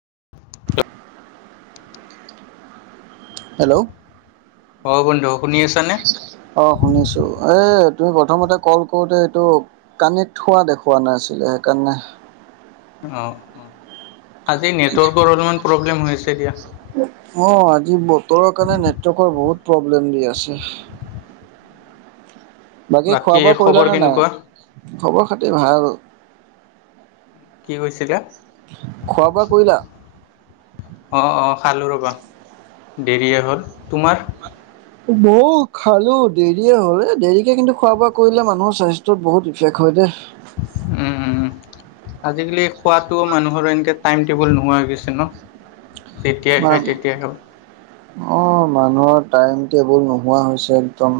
[unintelligible] Hello. অ', বন্ধু শুনি আছা নে? এই তুমি প্ৰথমতে কল কৰোঁতে এইটো কানেক্ট হোৱা দেখুওৱা নাছিলে সেইকাৰণে অ, অ, আজি নেটৱৰ্কৰোঁ অলপমান প্ৰব্লেম হৈ আছে দিয়া। অ আজি বতৰৰ কাৰণে নেটৱৰ্কৰ বহুত প্ৰব্লেম দি আছে। বাকী খোৱা বোৱা কৰিলা খবৰ নে কেনেকুৱা? নাই? খবৰ খাতি ভাল। কি কৈছিলা? খোৱা বোৱা কৰিলা অ', অ', খালো ৰবা। দেৰিয়ে হ'ল, তোমাৰ মইও খালো, দেৰিয়ে হ'ল এ, দেৰিকে কিন্তু খোৱা বোৱা কৰিলে মানুহৰ স্বাস্থ্য বহুত ইফেক্ট হয় দে। উম, উম, উম। আজিকালি খোৱাতো মানুহৰ এনেকে টাইম টেবুল নোহোৱা হৈ গৈছে ন? যেতিয়াই খায় মান, তেতিয়াই খাব। অ, মানুহৰ টাইম টেবুল নোহোৱা হৈছে একদম।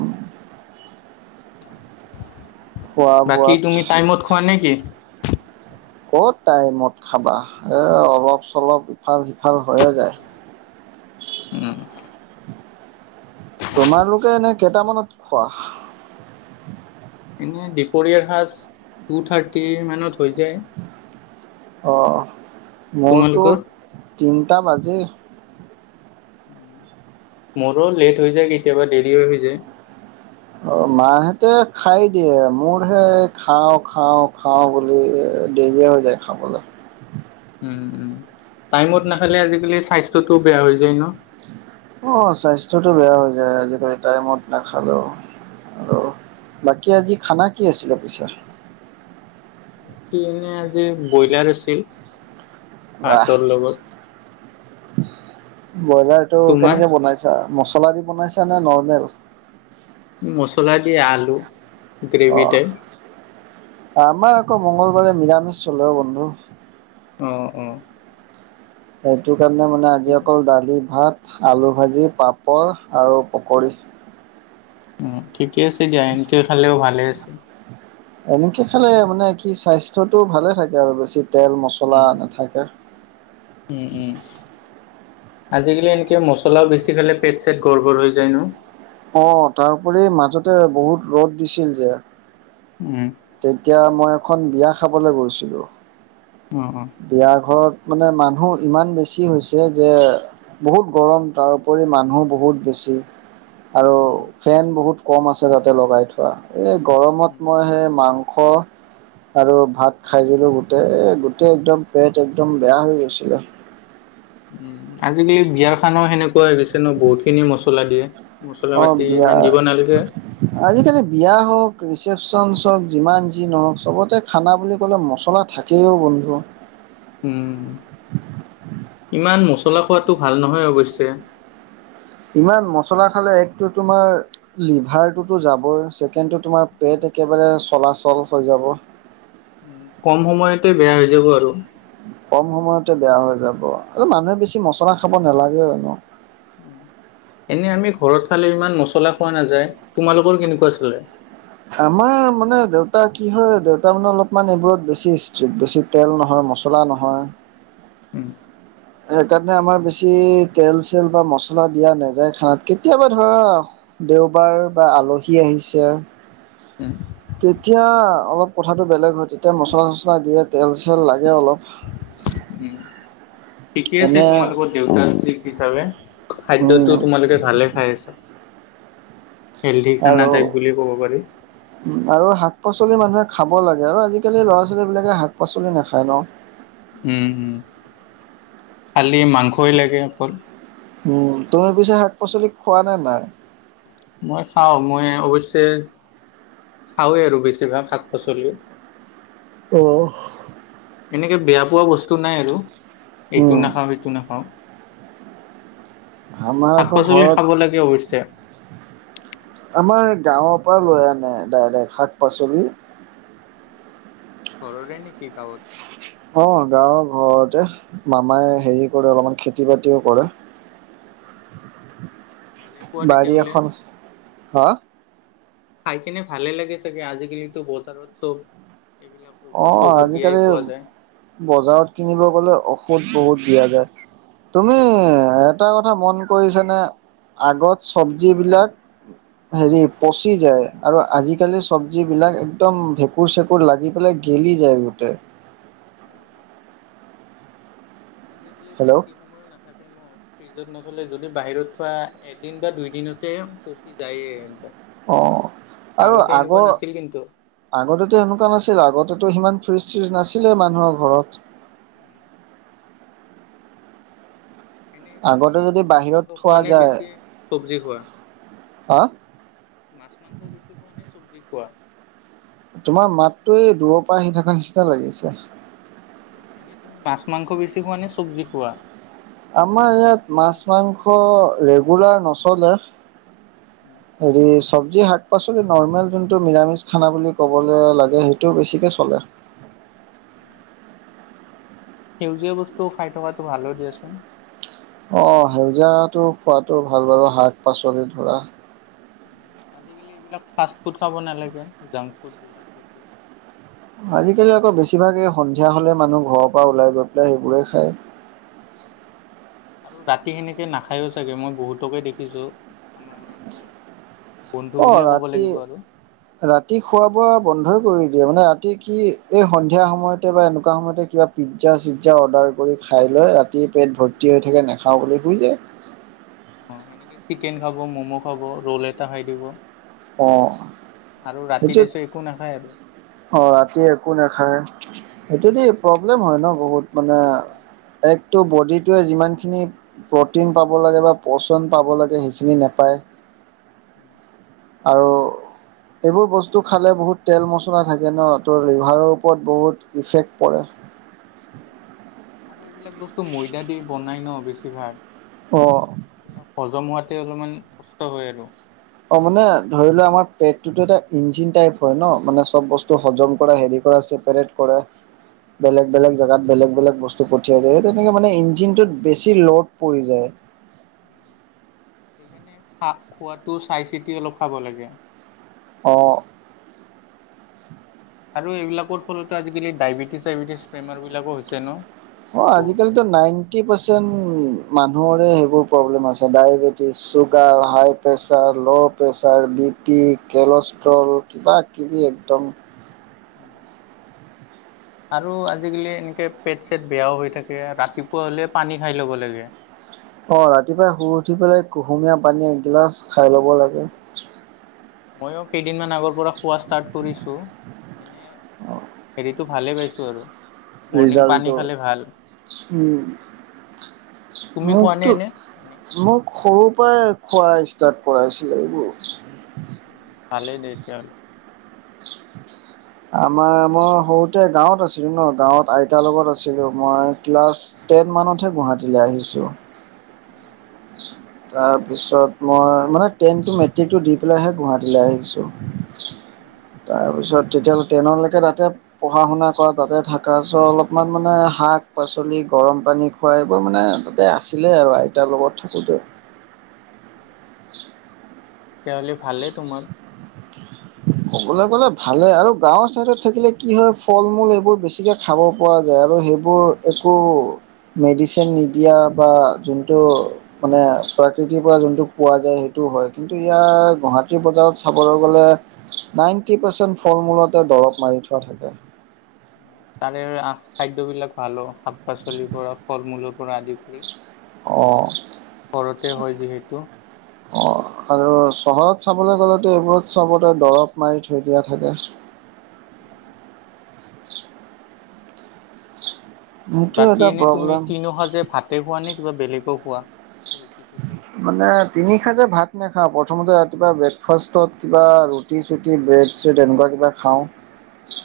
খোৱা বাকী বোৱাত তুমি টাইমত খোৱা নেকি? ক'ত টাইমত খাবা এ, অলপ চলপ ইফাল সিফাল হৈয়ে যায়। উম। তোমালোকে এনেই কেইটামানত খোৱা? [unintelligible] দুপৰীয়াৰ সাজ টু থাৰ্টি মানত হৈ যায়। অ', মোৰতো তোমালোকৰ? তিনিটা বাজেই। মোৰো লেট হৈ যায় কেতিয়াবা দেৰি হৈ হৈ যায়। মাহেঁতে খাই দিয়ে মোৰ হে খাওঁ খাও খাওঁ বুলি দেৰিয় হৈ যায় খাবলৈ। উম, উম, টাইমত নাখালে আজিকালি স্বাস্থ্যটোও বেয়া হৈ যায় ন! অ', স্বাস্থ্যটো বেয়া হৈ যায় আজিকালি টাইমত নাখালেও। আৰু বাকী আজি খানা কি আছিলে পিছে? বাকী এনে আজি ব্ৰইলাৰ আছিল, বাহ ভাতৰ লগত। ব্ৰইলাৰটো তোমাৰ? কেনেকে বনাইছা? মছলা দি বনাইছা নে নৰ্মেল? মছলা দি এ। আলু, গ্ৰেভি অ' টাইপ। আমাৰ আকৌ মংগলবাৰে নিৰামিষ চলে অ' বন্ধু। অ', অ'। সেইটো কাৰণে মানে আজি অকল ডালি ভাত, আলু ভাজি, পাপৰ আৰু পকৰী। উম, ঠিকেই আছে দিয়া। এনকে খালেও ভালে আছে। এনেকে খালে মানে কি, স্বাস্থ্যটো ভালে থাকে আৰু বেছি। তেল-মছলা উম, নাথাকে। উম, উম, আজিকালি এনকে মছলা বেছি খালে পেট-চেট গৰ্বৰ হৈ যায় ন? অ', তাৰোপৰি মাজতে বহুত ৰ'দ দিছিল যে, উম। তেতিয়া মই এখন বিয়া খাবলৈ গৈছিলো, অ', অ'। বিয়া ঘৰত মানে মানুহ ইমান বেছি হৈছে যে বহুত গৰম, তাৰোপৰি মানুহ বহুত বেছি। আৰু উম, ফেন বহুত কম আছে তাতে লগাই থোৱা। এই গৰমত উম, মই সেই মাংস মাংস আৰু ভাত খাই দিলো গোটেই, এই গোটেই গোটেই একদম পেট একদম বেয়া হৈ গৈছিলে। উ, আজিকালি বিয়াৰ খানাও সেনেকুৱা হৈ গৈছে ন'? বহুত খিনি মছলা দিয়ে। মছলা অ, পাতি বিয়া। ইমান দিব নালাগে। আজিকালি বিয়া হওঁক, ৰিচেপচন চব যিমান যি নহওঁক, চবতে খানা বুলি ক'লে মছলা থাকে অ' বন্ধু! উম। ইমান মছলা খোৱাটো ভাল নহয় অৱশ্যে। ইমান মছলা খালে একটো তোমাৰ লিভাৰটোতো যাবয়ে। চে কেণ্ডটো তোমাৰ উম, পেট একেবাৰে চলাচল হৈ যাব। কম সময়তে বেয়া হৈ যাব আৰু। কম সময়তে বেয়া হৈ যাব। আৰু মানুহে বেছি মছলা খাব নালাগে জানো! উম। এনে আমি ঘৰত খালে ইমান মছলা খোৱা নাযায়, তোমালোকৰ কেনেকুৱা চালে? আমাৰ মানে দেউতা কি হয়, দেউতা মানে অলপমান এইবোৰত বেছি স্ত্ৰিক্ট, বেছি তেল নহয়, মছলা নহয়। উম, সেইকাৰণে আমাৰ বেছি তেল-চেল বা মছলা দিয়া নেযাই খানাত, কেতিয়াবা ধৰা দেওবাৰ বা আলহী আহিছে, তেতিয়া অলপ কথাটো বেলেগ হয়, তেতিয়া মছলা-চচলা দিয়ে, তেল-চেল লাগে অলপ। উম। ঠিকে আছে, এনে তোমালোকৰ দেউতা ষ্ট্ৰিক্ট হিচাপে। খাদ্যটো উম তোমালোকে ভালে খাই আছা। হেল্ডি খানা আৰু, টাইপ বুলি ক'ব পাৰি। উ-আৰু শাক-পাচলি মানুহে খাব লাগে আৰু আজিকালি ল'ৰা-ছোৱালীবিলাকে শাক-পাচলি নাখাই ন'? উম, উম। খালি মাংসই লাগে অকল। উম, তুমি পিছে শাক-পাচলি খোৱা নে নাই? মই খাওঁ। মই অৱশ্যে খাওঁৱেই আৰু বেছিভাগ শাক-পাচলিও। অহ। এনেকে বেয়া পোৱা বস্তু নাই আৰু, এইটো উম নাখাওঁ সেইটো নাখাওঁ। আমাৰ আকৌ শাক-পাচলি ঘৰত খাব লাগে অৱশ্যে। আমাৰ গাঁৱৰ পৰা লৈ আনে ডাইৰেক্ট, শাক-পাচলি। ঘৰৰে নেকি গাঁৱত। অ' গাঁৱৰ ঘৰতে মামাই হেৰি কৰে অলপমান খেতি বাতিও কৰে। ভালেই পোৱা বাৰী তেতিয়াহ'লে। এখন হা খাই কিনে ভালে লাগে চাগে আজিকালিতো বজাৰত চ'ব। এইবিলাক ঔষধ অ' চৌষধ দিয়াই আজিকালি পোৱা যায়। বজাৰত কিনিব গ'লে ঔষধ বহুত। দিয়া যায়, তুমি এটা কথা মন কৰিছ নে। আগত চব্জিবিলাক। হেৰি পচি যায় আৰু আজিকালি চব্জি বিলাক একদম ভেঁকুৰ চেকুৰ লাগি পেলাই। গেলি যায় গোটেই। আহ' অ'। আজিকালি হেল্ল' বেছি সময়ো নাথাকে ন ফ্ৰিজত ন। লে যদি বাহিৰত থোৱা এদিন বা দুই দিনতে পচি যায়ে এক দম। অ' আৰু আগৰ নাছিল কিন্তু। আগতেতো এনেকুৱা নাছিল আগতেতো সিমান। ফ্ৰিজ চিজ নাছিলে মানুহৰ ঘৰত। এনেই তুমি আগতে যদি মাছ, বাহিৰত মাংস খোৱা থোৱা নে যায় বেছি চব্জি খোৱা। হা মাছ, মাংস বেছি খোৱা নে চব্জি খোৱা। তোমাৰ মাতটো এই দূৰৰ পৰা আহি থকা নিচিনা লাগিছে। অ' এনেই তুমি মাছ, মাংস বেছি খোৱা নে চব্জি খোৱা। আমাৰ ইয়াত মাছ, শুনিছানে? মাংস ৰেগুলাৰ নচলে। উম, হেৰিচ। চব্জি শাক পাচলি নৰ্মেল যোনটো নিৰামিষ খানা বুলি ক'বলৈ লাগে, সেইটো বেছিকৈ চলে। আহ' সেউজীয়া বস্তু খাই থকাতো ভালো দিয়াচোন। অ' সেউজীয়াটো খোৱাতটো ভাল বাৰু শাক পাচলি ধৰা। আজিকালি এইবিলাক ফাৰ্ষ্ট ফুড খাব নালাগে। জাংক ফুড বিলাক বেছি। আজিকালি আকৌ বেছিভাগেই সন্ধিয়া হ'লে মানুহ ঘৰৰ পৰা ওলাই গৈ পেলাই সেইবোৰেই খায়। [inaudible] আৰু ৰাতি সেনেকে নাখায়ো চাগে মই বহুতকে দেখিছো আমাৰ এনেকে। বন্ধু অ' বুলিয়ে ক'ব ৰাতি লাগিব আৰু। ৰাতি খোৱা বোৱা বন্ধই কৰি মানে ৰাতি কি এই সন্ধিয়া সময়তে বা এনেকুৱা সময়তে কিবা পিজ্জা চিজ্জা অৰ্ডাৰ কৰি খাই। ৰাতি পেট ভৰ্তি হৈ থাকে নাখাওঁ বুলি শুই দে। অ' সেনেকে চিকেন খাব, মম' খাব ৰ'ল এটা খাই দিব। অ' আৰু ৰাতি সেইটোত তাৰপিছত একো নাখায় আৰু। অ' ৰাতি একো নাখায়। সেইটো দে প্ৰব্লেম হয় ন' বহুত মানে এক ত' বডিটোৱে যিমানখিনি প্ৰ'টিন পাব লাগে বা প্ৰচণ পাব লাগে সেইখিনি নাপায়। [inaudible] আৰু এইবোৰ বস্তু খালে বহুত তেল-মছলা থাকে ন' ত' লিভাৰৰ ওপৰত বহুত ইফেক্ট পৰে। [inaudible] আৰু এইবিলাক বস্তু ময়দা দি বনাই ন' বেছিভাগ। অ' এইবিলাক হজম হোৱাতে অলপমান কষ্ট হয় আৰু। অ' মানে ধৰি লোৱা আমাৰ পেটটোতো এটা ইঞ্জিন টাইপ হয় ন' মানে চ'ব বস্তু হজম কৰা হেৰি পৰা ছেপাৰেট কৰা। বেলেগ বেলেগ জেগাত বেলেগ বেলেগ বস্তু পঠিয়াই দিয়ে, হেতু কিন্তু মানে ইঞ্জিনটোত বেছি লড পৰি যায়। [inaudible] সেইকাৰণে খা' খোৱাটো চাই চিতি অলপ খাব লাগে। অ' আৰু এইবিলাকৰ ফলতো আজিকালি ডায়বেটিছ চাইবেটিছ বেমাৰ বিলাকো হৈছে ন'। অ', বহুতৰে। আজিকালিটো নাইনটি পাৰ্চেণ্ট মান মানুহৰে সেইবোৰ প্ৰব্লেম আছে diabetes sugar high pressure low pressure B P cholesterol কিবা কিবি একদম। উম, আৰু আজিকালি এনেকে পেট চেট বেয়াও হৈ থাকে ৰাতিপুৱা হ'লে পানী খাই ল'ব লাগে। অ', ৰাতিপুৱাই শুই উঠি পেলাই কুহুমীয়া পানী এগিলাচ খাই ল'ব লাগে। ময়ো কেইদিনমান আগৰ পৰা খোৱা ষ্টাৰ্ট কৰিছো, এনে হেৰিটো ভালে পাইছো আৰু। মৰ্ণিং পানী ৰিজাল্টটো খালে ভাল উম, তুমি খোৱানে মোকটো এনে পানী? মোক সৰু পাৱায়ে খোৱা ষ্টাৰ্ট কৰাইছিলে এইবোৰ। উম, ভালেই তেতিয়াহলে। আমাৰ মই সৰুতে গাঁৱত আছিলোঁ ন' গাঁৱত আইতাৰ লগত আছিলোঁ মই ক্লাছ টেন মানতহে গুৱাহাটীলৈ আহিছোঁ। [inaudible] তাৰপিছত মই মানে টেনটো মেট্ৰিকটো দি পেলাইহে গুৱাহাটীলৈ আহিছোঁ। তাৰপিছত তেতিয়ালৈকে টেনলৈকে তাতে পঢ়া শুনা কৰা তাতে থাকা চ' অলপমান মানে শাক পাচলি গৰম পানী খোৱাই বোৰ মানে তাতে আছিলে আৰু আইতাৰ লগত থাকোঁতে। তেতিয়াহলে ভালেই তোমাৰ। ক'বলৈ গ'লে ভালে আৰু গাঁৱৰ চাইডত থাকিলে কি হয় ফল মূল এইবোৰ বেছিকে খাব পৰা যায় আৰু সেইবোৰ একো মেডিচিন নিদিয়া বা যোনটো মানে প্ৰাকৃতিৰ পৰা যোনটো পোৱা যায় সেইটো হয়, কিন্তু ইয়াৰ গুৱাহাটী বজাৰত চাবলৈ গ'লে নাইণ্টি পাৰ্চেণ্ট ফল মূলতে দৰৱ মাৰি থোৱা থাকে। তাৰে খাদ্যবিলাক ভালো শাক পাচলিৰ পৰা ফল মূলৰ পৰা আদি কৰি। অ', ঘৰতে হয় যিহেতু। অঁ আৰু চহৰত চাবলৈ গ'লেতো এইবোৰত চবতে দৰৱ মাৰি থৈ দিয়া থাকে। উম, [inaudible] বাকী এটা এনে তুমি প্ৰব্লেম তিনোসাজে ভাতে খোৱা নে কিবা বেলেগো খোৱা? ৰুটি চুটি মানে তিনিশা যে ভাত নেখাওঁ প্ৰথমতে কিবা ব্ৰেকফাষ্টত কিবা ৰুটি চুটি ব্ৰেড চ্ৰেড এনেকুৱা কিবা খাওঁ।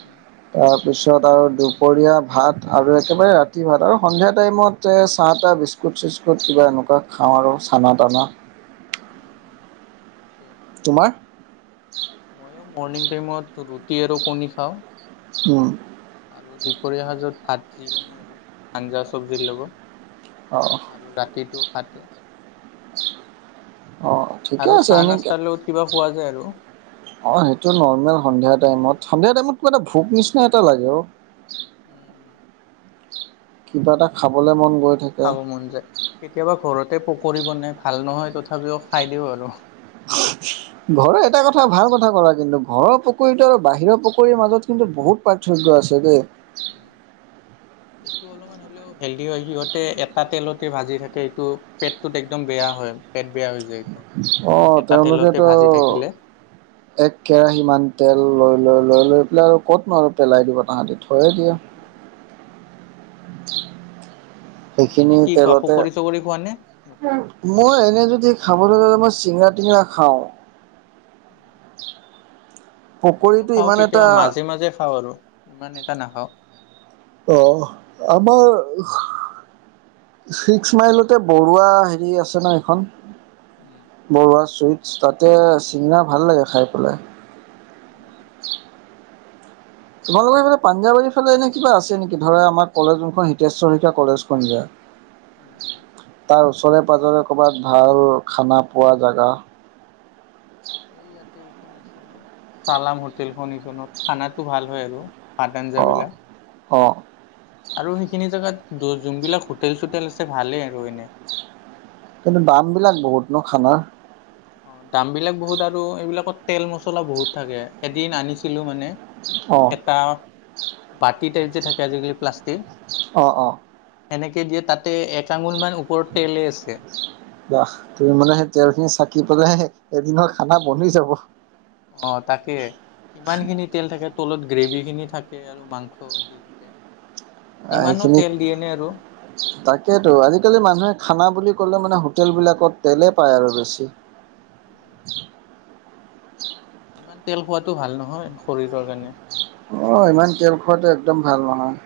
উম অ', পিছত আৰু দুপৰীয়া ভাত আৰু একেবাৰে ৰাতি ভাত আৰু সন্ধিয়া টাইমত এ চাহ তাহ বিস্কুট। বিস্কুট চিস্কুট কিবা এনেকুৱা খাওঁ আৰু চানা তানা। উম, উম, তোমাৰ ময়ো মৰ্ণিং টাইমত ৰুটি আৰু কণী খাওঁ। উম আৰু দুপৰীয়া সাজত ভাত যি বনে আৰু আঞ্জা চব্জিৰ অ লগত আৰু ৰাতিটো ফাটে অ', ঠিকে আৰু আছে চাহ এনেকে। নাস্তাৰ লগত কিবা খোৱা যায় আৰু। অ', সেইটো নৰ্মেল সন্ধিয়া টাইমত সন্ধিয়া টাইমত কিবা এটা ভোক নিচিনা এটা লাগে অ', উম, কিবা এটা খাবলে মন গৈ থাকে খাব মন যায় কেতিয়াবা ঘৰতে পকৰি বনাই ভাল নহয় তথাপিও খাই দিওঁ আৰু। [inaudible] ঘৰৰ এটা কথা ভাল কথা কৰা কিন্তু ঘৰৰ পকৰিটো আৰু বাহিৰৰ পকৰিৰ মাজত কিন্তু বহুত পা পার্থক্য আছে দেই। এইটো অলপমান হ'লেও হেলদি হয়, সিহঁতে এটা তেলত তে ভাজি থাকে, এইটো পেটটোত একদম বেয়া হয় পেট বেয়া হৈ যায়। এইটো। অ', এটা তেলতে তেওঁলোকেতো ভাজি থাকিলে। আৰু এক কেৰাহী মান তেল লৈ - লৈ - লৈ - লৈ আৰু ক'তনো আৰু পেলাই দিব তাহাঁতি থৈয়ে দিয়ে। তুমি এনে সেইখিনি কি খোৱা তেলতে পকৰি চকৰি খোৱা নে নোখোৱা? মই এনে যদি খাবলৈ গ'লে মই চিঙৰা টিঙৰা খাওঁ। ময়ো পকৰীটো খাওঁ ইমান এটা কেতিয়াবা মাজে মাজে খাওঁ আৰু ইমান এটা নাখাওঁ। অ', আমাৰ ছিক্স মাইলতে বৰুৱা হেৰি আছে ন এইখন উম বৰুৱা চুইটছ তাতে উম উম চিঙৰা ভাল লাগে খাই পেলাই। অ', অ', তোমালোকৰ এইফালে পাঞ্জাৱাৰীৰ ফালে এনে কিবা আছে নেকি ধৰা আমাৰ কলেজখন হিতেশ্বৰ শইকীয়া কলেজখন যে? উম উম তাৰ ওচৰে পাজৰে ক'ৰবাত ভাল খানা পোৱা জাগা এই ইয়াতে এইখন আছে ন চালাম হোটেলখন এইখনত খানাটো ভাল হয় আৰু। ভাত আঞ্জ অ'। বিলাক অ', আৰু সেইখিনি জেগাত যোনবিলাক হোটেল চোটেল আছে ভালেই আৰু এনে। কিন্তু দামবিলাক বহুত ন' খানাৰ? অ', দাম বিলাক বহুত আৰু এইবিলাকত তেল মছলা বহুত থাকে এদিন আনিছিলো মানে। অ', এটা বাতি টাইপ যে থাকে আজিকালি প্লাষ্টিক অ', অ', এনেকে দিয়ে তাতে এক আঙুল মান ওপৰত তেলে আছে তুমি মানে সেই তেল খিনি চাক কি পেলাই এদিনৰ খানা বনি যাব। অ' তাকে ইমান খিনি তেল থাকে তলত গ্ৰেভি খিনি থাকে আৰু মাংস দি থাকে। ইমানো সেইখিনি তেল দিয়ে নে আৰু তাকেইতো আজিকালি মানুহে খানা বুলি ক'লে মানে হোটেলবিলাকত তেলেই পায় আৰু বেছি। [inaudible] ইমান তেল খোৱাটো ভাল নহয় শৰীৰৰ কাৰণে। অ', ইমান তেল খোৱাটো একদম ভাল নহয়।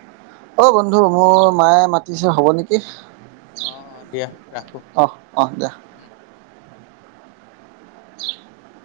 অ', বন্ধু মোৰ মায়ে মাতিছে হব নেকি। অ', অ', দিয়া ৰাখো অহ, অহ, দিয়া। উম, [inaudible]